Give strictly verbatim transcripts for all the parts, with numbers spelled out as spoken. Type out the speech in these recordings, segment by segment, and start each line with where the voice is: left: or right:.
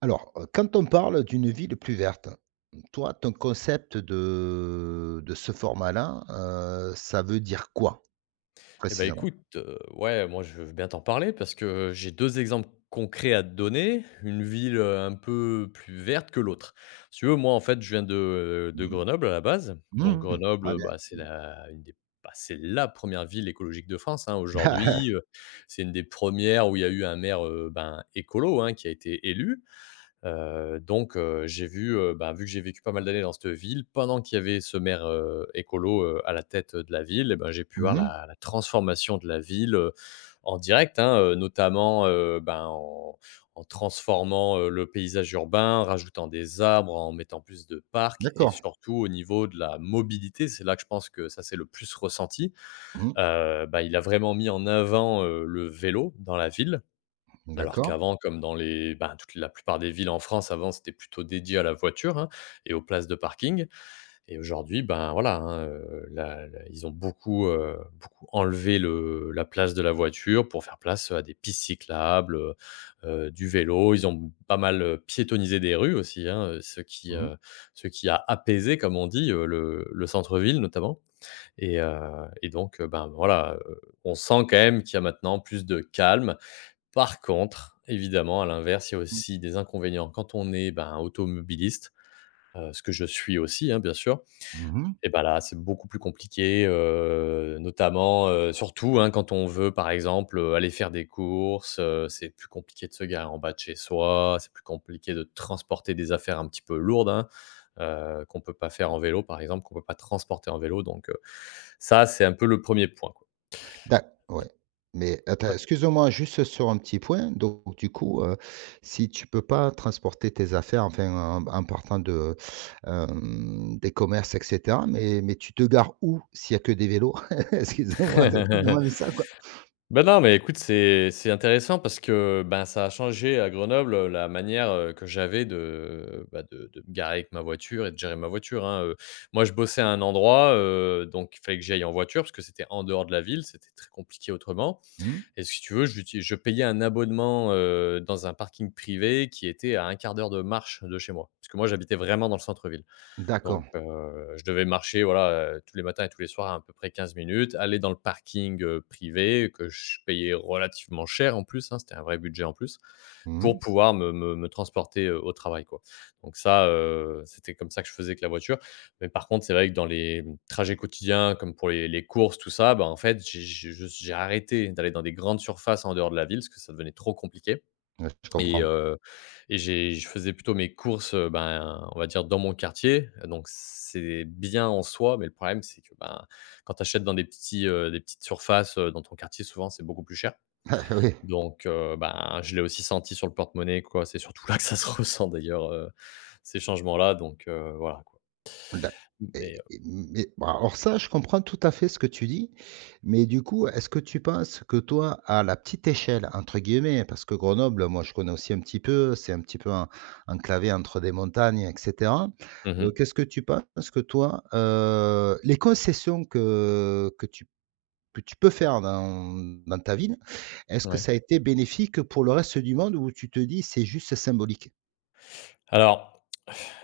right: Alors, heu, quand on parle d'une ville plus verte, toi, ton concept de de ce format-là, heu, ça veut dire quoi
left: Eh ben
right: précisément?
left: écoute, heu, ouais, moi, je veux bien t'en parler parce que j'ai deux exemples concrets à te donner, une ville, heu, un peu plus verte que l'autre. Si tu veux, moi, en fait, je viens de euh, de
right: Mmh mh.
left: Grenoble à la base. Donc
right: Mmh. Ah
left: Grenoble,
right: bien.
left: bah, c'est la une des bah, c'est la première ville écologique de France, hein, aujourd'hui. Heu, c'est une des premières où il y a eu un maire, heu, ben, écolo, hein, qui a été élu. Heu, donc heu, j'ai vu, heu, bah, vu que j'ai vécu pas mal d'années dans cette ville, pendant qu'il y avait ce maire, heu, écolo, heu, à la tête de la ville. Et ben, j'ai pu voir
right: Mmh.
left: la la transformation de la ville, heu, en direct, hein, heu, notamment, heu, ben, en en transformant, heu, le paysage urbain, en rajoutant des arbres, en mettant plus de parcs et
right: D'accord.
left: surtout au niveau de la mobilité. C'est là que je pense que ça s'est le plus ressenti.
right: Mmh.
left: Heu, bah, il a vraiment mis en avant, heu, le vélo dans la ville. Alors
right: D'accord.
left: qu'avant, comme dans les ben, toute la plupart des villes en France, avant, c'était plutôt dédié à la voiture, hein, et aux places de parking. Et aujourd'hui, ben, voilà, hein, heu, la la ils ont beaucoup, heu, beaucoup enlevé le la place de la voiture pour faire place à des pistes cyclables, heu heu, du vélo. Ils ont pas mal, heu, piétonnisé des rues aussi, hein, heu, ce qui,
right: Mmh.
left: heu, ce qui a apaisé, comme on dit, heu, le le centre-ville notamment. Et heu et donc, heu, ben, voilà, heu, on sent quand même qu'il y a maintenant plus de calme. Par contre, évidemment, à l'inverse, il y a
right: Mmh.
left: aussi des inconvénients. Quand on est, ben, automobiliste, heu, ce que je suis aussi, hein, bien sûr,
right: Mmh.
left: et ben là, c'est beaucoup plus compliqué, heu, notamment, heu, surtout, hein, quand on veut, par exemple, heu, aller faire des courses. Heu, c'est plus compliqué de se garer en bas de chez soi, c'est plus compliqué de transporter des affaires un petit peu lourdes, hein, heu, qu'on peut pas faire en vélo, par exemple, qu'on peut pas transporter en vélo. Donc heu, ça, c'est un peu le premier point, quoi.
right: D'ac, ouais. Mais attends, excuse-moi juste sur un petit point. Donc du coup, heu, si tu peux pas transporter tes affaires, enfin, en en partant de, hem, des commerces et cetera, mais mais tu te gares où s'il y a que des vélos? Excuse-moi de te demander ça, quoi.
left: Ben, non, mais écoute, c'est c'est intéressant parce que, ben, ça a changé à Grenoble, heu, la manière, heu, que j'avais de, bah, de de me garer avec ma voiture et de gérer ma voiture, hein. heu. Moi, je bossais à un endroit, heu, donc il fallait que j'aille en voiture parce que c'était en dehors de la ville, c'était très compliqué autrement.
right: Mmh.
left: Et si tu veux, j'uti je payais un abonnement, heu, dans un parking privé qui était à un quart d'heure de marche de chez moi. Parce que moi, j'habitais vraiment dans le centre-ville. Donc
right: D'accord.
left: heu, je devais marcher, voilà, heu, tous les matins et tous les soirs à à peu près quinze minutes, aller dans le parking, heu, privé, que je payais relativement cher en plus, hein, c'était un vrai budget en plus,
right: Mmh
left: pour
right: mh.
left: pouvoir me me me transporter, heu, au travail, quoi. Donc ça, heu, c'était comme ça que je faisais avec la voiture. Mais par contre, c'est vrai que dans les, mmh, trajets quotidiens comme pour les les courses, tout ça, bah, en fait, j'ai j'ai j'ai arrêté d'aller dans des grandes surfaces en dehors de la ville parce que ça devenait trop compliqué.
right: Ouais, je
left: Et
right: comprends.
left: heu et j'ai je faisais plutôt mes courses, heu, ben, on va dire dans mon quartier, donc c'est bien en soi, mais le problème c'est que, ben, quand tu achètes dans des petits, heu, des petites surfaces, heu, dans ton quartier, souvent c'est beaucoup plus cher.
right: Ah oui.
left: Donc heu, ben, je l'ai aussi senti sur le porte-monnaie, quoi. C'est surtout là que ça se ressent d'ailleurs, heu, ces changements-là, donc heu, voilà, quoi.
right: D'a et
left: Mais heu,
right: et mais bah, alors ça, je comprends tout à fait ce que tu dis, mais du coup, est-ce que tu penses que toi, à la «petite échelle» entre guillemets, parce que Grenoble, moi, je connais aussi un petit peu, c'est un petit peu en enclavé entre des montagnes et cetera.
left: mmh
right: Donc est-ce que tu penses que toi, heu, les concessions que que tu que tu peux faire dans dans ta ville, est-ce que
left: ouais.
right: ça a été bénéfique pour le reste du monde ou tu te dis: «C'est juste symbolique»?
left: Alors,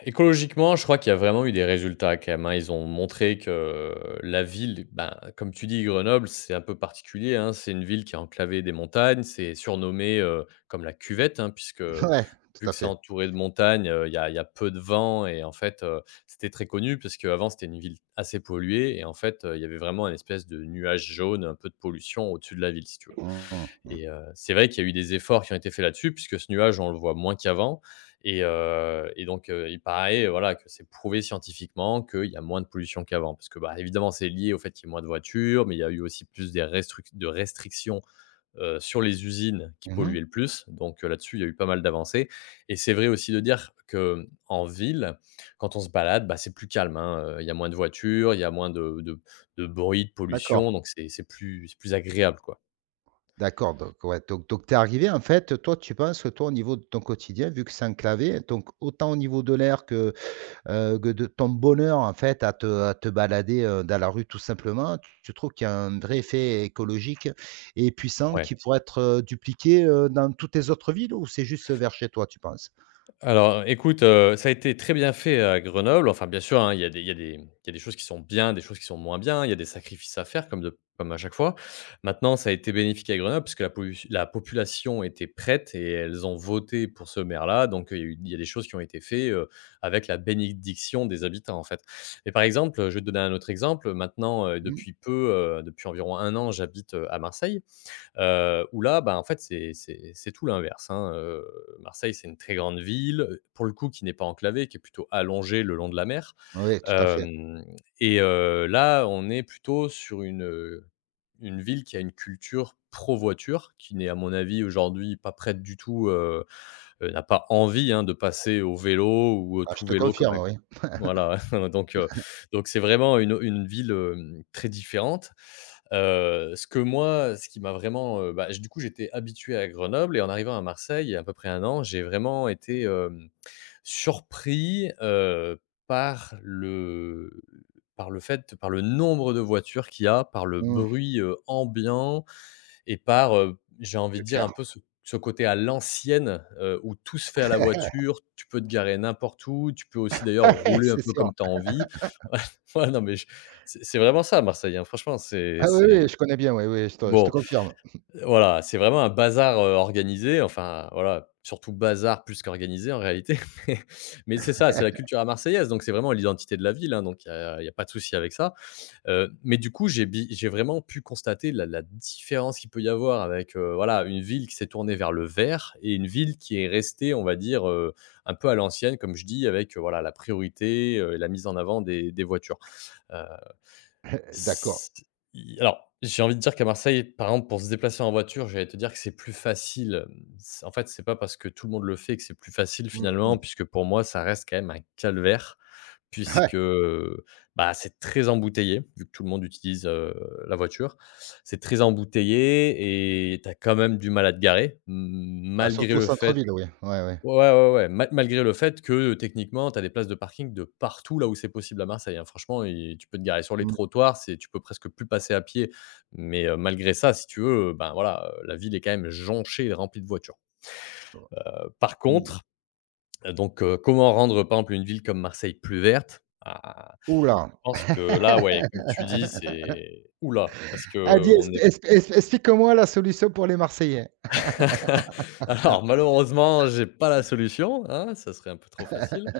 left: écologiquement, je crois qu'il y a vraiment eu des résultats quand même, hein. Ils ont montré que la ville, ben, comme tu dis, Grenoble, c'est un peu particulier, hein. C'est une ville qui est enclavée des montagnes. C'est surnommé, heu, comme la cuvette, hein, puisque
right: Ouais, tout
left: vu
right: à
left: que c'est
right: fait.
left: entouré de montagnes, heu, il y a il y a peu de vent. Et en fait, heu, c'était très connu parce qu'avant c'était une ville assez polluée. Et en fait, heu, il y avait vraiment une espèce de nuage jaune, un peu de pollution au-dessus de la ville, si tu veux.
right: Mmh mh.
left: Et heu, c'est vrai qu'il y a eu des efforts qui ont été faits là-dessus puisque ce nuage, on le voit moins qu'avant. Et heu et donc heu, il paraît, euh, voilà, que c'est prouvé scientifiquement qu'il y a moins de pollution qu'avant. Parce que, bah, évidemment, c'est lié au fait qu'il y ait moins de voitures, mais il y a eu aussi plus des restruc de restrictions, heu, sur les usines qui
right: Mmh.
left: polluaient le plus. Donc heu, là-dessus, il y a eu pas mal d'avancées. Et c'est vrai aussi de dire que en ville, quand on se balade, bah, c'est plus calme, hein, heu, il y a moins de voitures, il y a moins de de de bruit, de
right: D'accord.
left: pollution, donc c'est c'est plus c'est plus agréable, quoi.
right: D'accord, donc ouais, donc donc tu arrivé en fait, toi tu penses que toi au niveau de ton quotidien, vu que c'est enclavé, donc autant au niveau de l'air que, heu, que de ton bonheur, en fait, à te à te balader, heu, dans la rue tout simplement, tu tu trouves qu'il y a un vrai effet écologique et puissant
left: Ouais.
right: qui pourrait être, heu, dupliqué, heu, dans toutes tes autres villes ou c'est juste, vers chez toi, tu penses?
left: Alors écoute, heu, ça a été très bien fait à Grenoble. Enfin bien sûr, hein, il y a des il y a des il y a des choses qui sont bien, des choses qui sont moins bien, il y a des sacrifices à faire comme de comme à chaque fois. Maintenant, ça a été bénéfique à Grenoble puisque la polus la population était prête et elles ont voté pour ce maire-là. Donc heu, il y a eu il y a des choses qui ont été faites, heu, avec la bénédiction des habitants, en fait. Mais par exemple, je vais te donner un autre exemple. Maintenant, heu,
right: Mmh.
left: depuis peu, heu, depuis environ un an, j'habite, heu, à Marseille. Heu, où là, bah, en fait, c'est c'est c'est tout l'inverse, hein. heu, Marseille, c'est une très grande ville, pour le coup, qui n'est pas enclavée, qui est plutôt allongée le long de la mer.
right: Oui, tout à fait.
left: Hem et heu, là, on est plutôt sur une, une ville qui a une culture pro voiture, qui n'est, à mon avis, aujourd'hui, pas prête du tout, heu heu, n'a pas envie, hein, de passer au vélo ou au
right: Ah, je te
left: tout-vélo comme à
right: confirme, oui.
left: voilà. Donc heu, donc c'est vraiment une une ville, hem, très différente. Heu, ce que moi, ce qui m'a vraiment, heu, bah, j du coup, j'étais habitué à Grenoble et en arrivant à Marseille, il y a à peu près un an, j'ai vraiment été, hem, surpris, heu, par le par le fait par le nombre de voitures qu'il y a, par le
right: Mmh,
left: bruit, heu, ambiant, et par, heu, j'ai envie de
right: c'est
left: dire un
right: clair.
left: peu ce ce côté à l'ancienne, heu, où tout se fait à la voiture, tu peux te garer n'importe où, tu peux aussi d'ailleurs
right: Ah ouais,
left: rouler un
right: c'est
left: peu
right: sûr.
left: comme tu as envie. Ouais, ouais, non mais je c'est c'est vraiment ça Marseille, hein, franchement c'est
right: Ah oui,
left: c'est
right: oui, je connais bien, oui, oui, je te je
left: bon,
right: te confirme.
left: voilà, c'est vraiment un bazar, heu, organisé, enfin voilà, surtout bazar plus qu'organisé en réalité. Mais mais c'est ça, c'est la culture à marseillaise, donc c'est vraiment l'identité de la ville, hein, donc il y a il y a pas de souci avec ça. Heu, mais du coup, j'ai bi j'ai vraiment pu constater la la différence qu'il peut y avoir avec, heu, voilà, une ville qui s'est tournée vers le vert et une ville qui est restée, on va dire, heu, un peu à l'ancienne, comme je dis, avec, heu, voilà, la priorité, euh, et la mise en avant des des voitures.
right: D'accord.
left: S Alors, j'ai envie de dire qu'à Marseille, par exemple, pour se déplacer en voiture, j'allais te dire que c'est plus facile. C'est en fait, c'est pas parce que tout le monde le fait que c'est plus facile
right: Mmh mh.
left: finalement, puisque pour moi, ça reste quand même un calvaire
right: Ouais,
left: puisque, bah, c'est très embouteillé, vu que tout le monde utilise, heu, la voiture. C'est très embouteillé et tu as quand même du mal à te garer, m-
right: bah,
left: malgré
right: surtout au
left: le fait.
right: centre-ville, oui. Ouais, ouais.
left: Ouais, ouais, ouais, ma malgré le fait que, techniquement, tu as des places de parking de partout là où c'est possible à Marseille, hein. Franchement, et tu peux te garer sur les
right: Mmh
left: trottoirs, c'est tu peux presque plus passer à pied, mais heu, malgré ça, si tu veux, heu, ben, voilà, heu, la ville est quand même jonchée et remplie de voitures. Heu, par
right: mh.
left: contre, heu, donc heu, comment rendre, par exemple, une ville comme Marseille plus verte? Ah, je
right: Ouh.
left: pense que là, ouais, comme tu dis, c'est oula parce
right: Ah
left: que
right: dis,
left: on
right: expli
left: est.
right: expli expli explique-moi la solution pour les Marseillais.
left: Alors malheureusement, j'ai pas la solution, hein, ça serait un peu trop facile.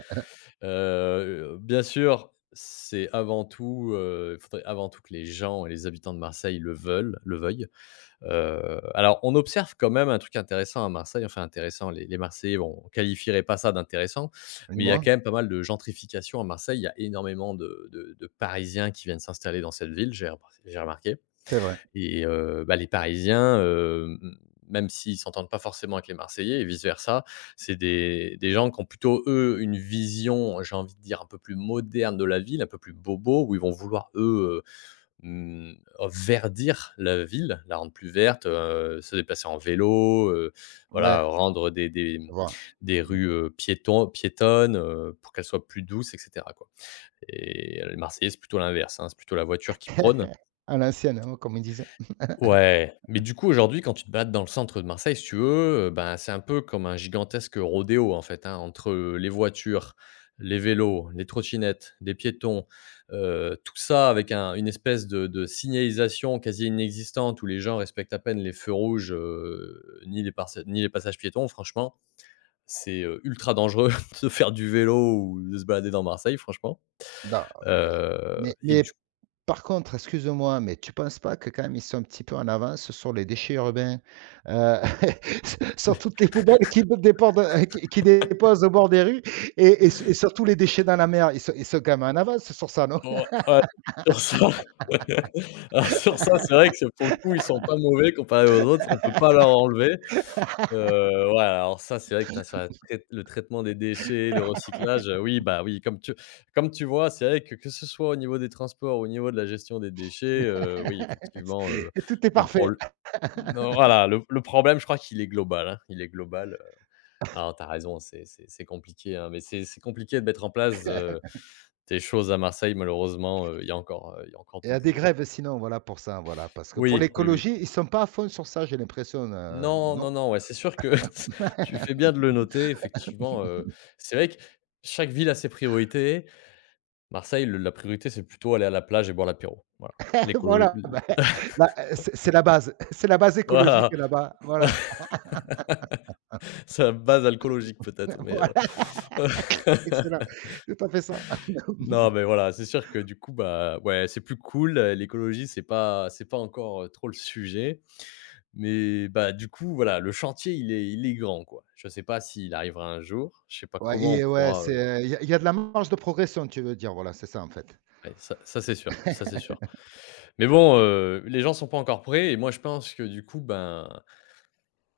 left: Heu, bien sûr, c'est avant tout, heu, il faudrait avant tout que les gens et les habitants de Marseille le veulent le veuillent. Heu, alors on observe quand même un truc intéressant à Marseille, enfin intéressant, les les Marseillais, bon, on qualifierait pas ça d'intéressant, mais il y a
right: Dis-moi?
left: quand même pas mal de gentrification à Marseille. Il y a énormément de de de Parisiens qui viennent s'installer dans cette ville, j'ai j'ai remarqué.
right: C'est vrai.
left: Et heu, bah, les Parisiens, heu, m même s'ils s'entendent pas forcément avec les Marseillais et vice versa, c'est des des gens qui ont plutôt, eux, une vision, j'ai envie de dire, un peu plus moderne de la ville, un peu plus bobo, où ils vont vouloir, eux, heu, mmh, oh, verdir la ville, la rendre plus verte, heu, se déplacer en vélo, heu, voilà,
right: Ouais,
left: rendre des des, mmh,
right: je vois.
left: des rues, heu, piéton piétonnes, heu, pour qu'elles soient plus douces et cetera, quoi. Et les Marseillais, c'est plutôt l'inverse, hein, c'est plutôt la voiture qui prône.
right: À l'ancienne, hein, comme ils disent.
left: Ouais, mais du coup, aujourd'hui, quand tu te balades dans le centre de Marseille, si tu veux, heu, ben, c'est un peu comme un gigantesque rodéo, en fait, hein, entre, heu, les voitures, les vélos, les trottinettes, les piétons, heu, tout ça avec un une espèce de de signalisation quasi inexistante où les gens respectent à peine les feux rouges, heu, ni les parce ni les passages piétons. Franchement, c'est, heu, ultra dangereux de faire du vélo ou de se balader dans Marseille, franchement,
right: Non. mais
left: heu
right: mais
left: et
right: mais
left: du
right: Par contre, excuse-moi, mais tu penses pas que quand même ils sont un petit peu en avance sur les déchets urbains? Heu, sur toutes les poubelles qui dépendent, heu, qui qui déposent au bord des rues et et su et surtout les déchets dans la mer, ils sont ils sont quand même en avance sur ça, non?
left: bon, ouais, sur ça. alors sur ça, c'est vrai que pour le coup, ils sont pas mauvais comparés aux autres, on peut pas leur enlever. Heu, ouais, alors ça, c'est vrai que tu as sur la trai le traitement des déchets, le recyclage, heu, oui, bah, oui, comme tu comme tu vois, c'est vrai que, que ce soit au niveau des transports, au niveau de la gestion des déchets, heu, oui, effectivement, heu,
right: Et Tout est
left: le
right: parfait.
left: prol non, voilà, le le problème, je crois qu'il est global, hein, il est global. Euh, alors, t'as raison, c'est c'est c'est compliqué, hein, mais c'est c'est compliqué de mettre en place, heu, des choses à Marseille malheureusement, heu, il y a encore, heu, il y a encore
right: Il
left: du
right: y a des
left: boulot, quoi.
right: grèves sinon, voilà pour ça, voilà, parce que pour
left: Oui, oui, oui.
right: l'écologie, ils sont pas à fond sur ça, j'ai l'impression, heu,
left: Non,
right: non?
left: non, non, ouais, c'est sûr que tu fais bien de le noter effectivement. Heu, c'est vrai que chaque ville a ses priorités. Marseille, le la priorité, c'est plutôt aller à la plage et boire l'apéro, voilà. L'écolo
right: Voilà, bah, là, c'est c'est la base, c'est la base écologique
left: Voilà,
right: là-bas, voilà.
left: c'est la base alcoolologique peut-être, mais heu
right: Voilà. Excellent. Tout à fait ça.
left: non, mais voilà, c'est sûr que du coup, bah, ouais, c'est plus cool, heu, l'écologie, c'est pas c'est pas encore, heu, trop le sujet, mais bah, du coup, voilà, le chantier, il est il est grand, quoi. Je sais pas s'il arrivera un jour, je sais pas
right: Ouais
left: comment on
right: et euh, ouais,
left: pourra.
right: c'est
left: Heu
right: euh, il y a il y a de la marge de progression, tu veux dire, voilà, c'est ça, en fait.
left: ouais, ça ça c'est sûr, ça c'est sûr. Mais bon, heu, les gens sont pas encore prêts et moi je pense que du coup, ben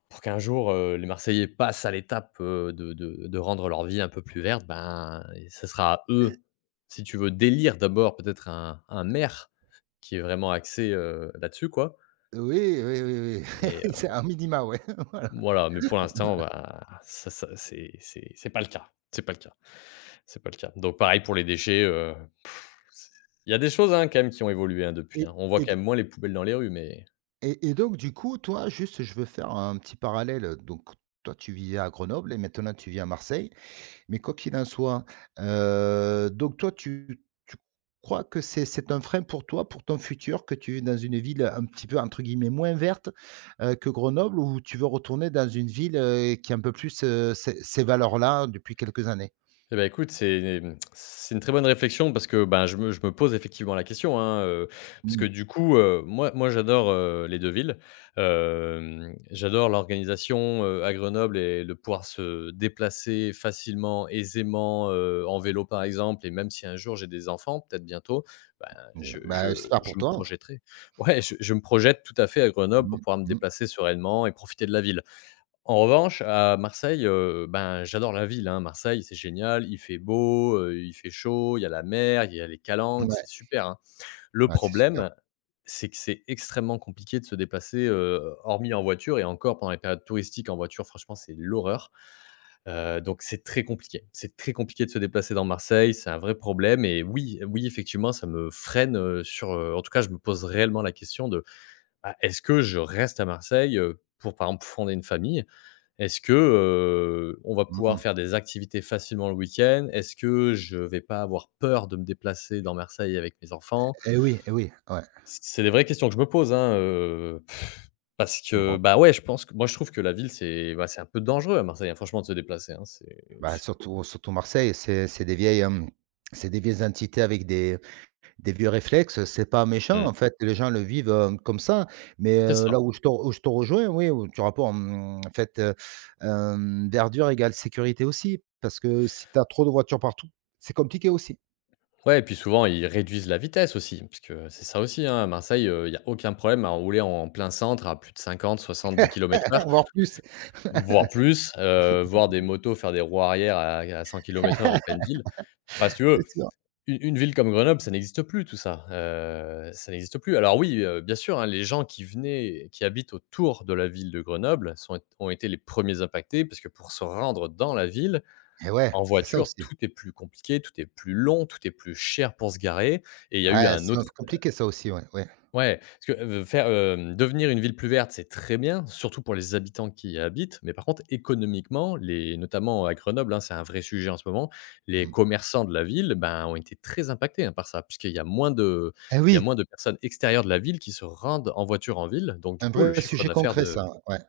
left: pour qu'un jour, heu, les Marseillais passent à l'étape, heu, de de de rendre leur vie un peu plus verte, ben, et ce sera à eux, si tu veux, d'élire d'abord peut-être un un maire qui est vraiment axé, heu, là-dessus, quoi.
right: Oui, oui, oui,
left: Mais,
right: oui.
left: heu,
right: C'est un minima, ouais
left: voilà, mais pour l'instant, bah, ça ça c'est c'est c'est pas le cas, c'est pas le cas, c'est pas le cas. Donc pareil pour les déchets. Heu, c Il y a des choses, hein, quand même qui ont évolué, hein, depuis,
right: et
left: hein. On voit quand
right: et
left: même moins les poubelles dans les rues, mais
right: et et donc du coup, toi, juste, je veux faire un petit parallèle, donc toi, tu vivais à Grenoble et maintenant tu vis à Marseille. Mais quoi qu'il en soit, heu, donc toi tu tu crois que c'est c'est un frein pour toi, pour ton futur, que tu vis dans une ville un petit peu entre guillemets «moins verte», heu, que Grenoble ou tu veux retourner dans une ville, heu, qui a un peu plus, heu, ces ces valeurs-là depuis quelques années?
left: eh ben, écoute, c'est mmh, c'est une très bonne réflexion parce que, ben, je me je me pose effectivement la question, hein, heu, parce que
right: Mmh,
left: du coup, heu, moi moi j'adore, heu, les deux villes. Hem, j'adore l'organisation, heu, à Grenoble et le pouvoir se déplacer facilement, aisément, heu, en vélo par exemple et même si un jour j'ai des enfants, peut-être bientôt, ben,
right: heu,
left: je
right: bah,
left: je
right: j'espère pour
left: je me
right: toi, ouais.
left: projetterai ouais, je je me projette tout à fait à Grenoble pour
right: Mmh,
left: pouvoir me
right: mmh,
left: déplacer sereinement et profiter de la ville. En revanche, à Marseille, heu, ben, j'adore la ville, hein. Marseille, c'est génial, il fait beau, heu, il fait chaud, il y a la mer, il y a les calanques, c'est
right: ouais,
left: super, hein. Le
right: ouais, c'est super.
left: problème, c'est que c'est extrêmement compliqué de se déplacer, heu, hormis en voiture et encore pendant les périodes touristiques en voiture, franchement, c'est l'horreur. Heu, donc c'est très compliqué. C'est très compliqué de se déplacer dans Marseille, c'est un vrai problème et oui, oui, effectivement, ça me freine, heu, sur, heu en tout cas, je me pose réellement la question de: «Ah, est-ce que je reste à Marseille, heu, pour, par exemple, fonder une famille?» Est-ce que, heu, on va
right: Mmh
left: pouvoir
right: mh.
left: faire des activités facilement le week-end? Est-ce que je vais pas avoir peur de me déplacer dans Marseille avec mes enfants?
right: Eh oui, eh oui, ouais.
left: C'est des vraies questions que je me pose, hein. Heu, parce que,
right: Bon,
left: bah, ouais, je pense que moi, je trouve que la ville, c'est, bah, c'est un peu dangereux à Marseille, hein, franchement, de se déplacer, hein, c'est
right: bah,
left: c'est
right: surtout surtout Marseille, c'est c'est des vieilles, hem, c'est des vieilles entités avec des Des vieux réflexes, c'est pas méchant,
left: mmh,
right: en fait, les gens le vivent, heu, comme ça, mais
left: c'est
right: heu,
left: ça.
right: là où je te où je te rejoins, oui, où tu rapport, mmh, en fait, heu, hem, verdure égale sécurité aussi, parce que si tu as trop de voitures partout, c'est compliqué aussi,
left: Ouais et puis souvent, ils réduisent la vitesse aussi, parce que c'est ça aussi, hein, à Marseille, il y a aucun problème à rouler en plein centre à plus de cinquante, soixante-dix kilomètres heure.
right: voire plus.
left: Voire plus, heu, voir des motos faire des roues arrière à à cent kilomètres/h en pleine ville. Enfin, si tu veux,
right: C'est sûr.
left: u une ville comme Grenoble, ça n'existe plus tout ça, heu, ça n'existe plus. Alors oui, heu, bien sûr, hein, les gens qui venaient qui habitent autour de la ville de Grenoble sont ont été les premiers impactés parce que pour se rendre dans la ville,
right: Et ouais,
left: en
right: c'est ça
left: voiture,
right: aussi.
left: tout est plus compliqué, tout est plus long, tout est plus cher pour se garer et il y a eu
right: Ouais,
left: un
right: c'est un
left: autre
right: peu compliqué ça aussi, ouais, ouais.
left: ouais, parce que, heu, faire, hem, devenir une ville plus verte, c'est très bien, surtout pour les habitants qui y habitent. Mais par contre, économiquement, les notamment à Grenoble, hein, c'est un vrai sujet en ce moment. Les
right: Mmh.
left: commerçants de la ville, ben, ont été très impactés, hein, par ça, puisqu'il y a moins de
right: Et
left: il y a
right: oui,
left: moins de personnes extérieures de la ville qui se rendent en voiture en ville. Donc du
right: un
left: coup, le
right: vrai
left: chiffre
right: sujet
left: d'affaires
right: concret ça,
left: de
right: ouais.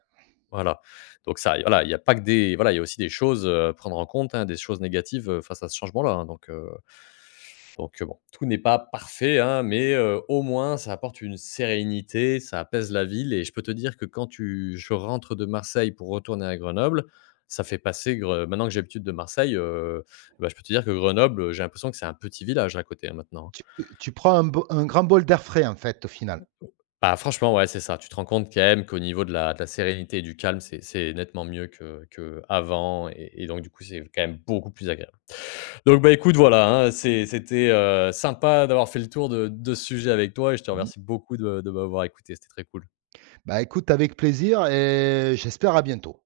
left: Voilà. Donc ça, voilà, il y a pas que des voilà, il y a aussi des choses, heu, à prendre en compte, hein, des choses négatives, heu, face à ce changement-là, hein. Donc heu donc heu, bon, tout n'est pas parfait, hein, mais heu, au moins ça apporte une sérénité, ça apaise la ville et je peux te dire que quand tu je rentre de Marseille pour retourner à Grenoble, ça fait passer Gre maintenant que j'ai l'habitude de Marseille, heu, bah, je peux te dire que Grenoble, j'ai l'impression que c'est un petit village à côté, hein, maintenant,
right: Tu
left: hein.
right: tu prends un bo un grand bol d'air frais, en fait, au final.
left: Bah, franchement, ouais, c'est ça. Tu te rends compte quand même qu'au niveau de la de la sérénité et du calme, c'est c'est nettement mieux que que avant, et et donc du coup, c'est quand même beaucoup plus agréable. Donc, bah, écoute, voilà, hein, c'est c'était, heu, sympa d'avoir fait le tour de de ce sujet avec toi et je te
right: Mmh.
left: remercie beaucoup de de m'avoir écouté. C'était très cool.
right: Bah, écoute avec plaisir et j'espère à bientôt.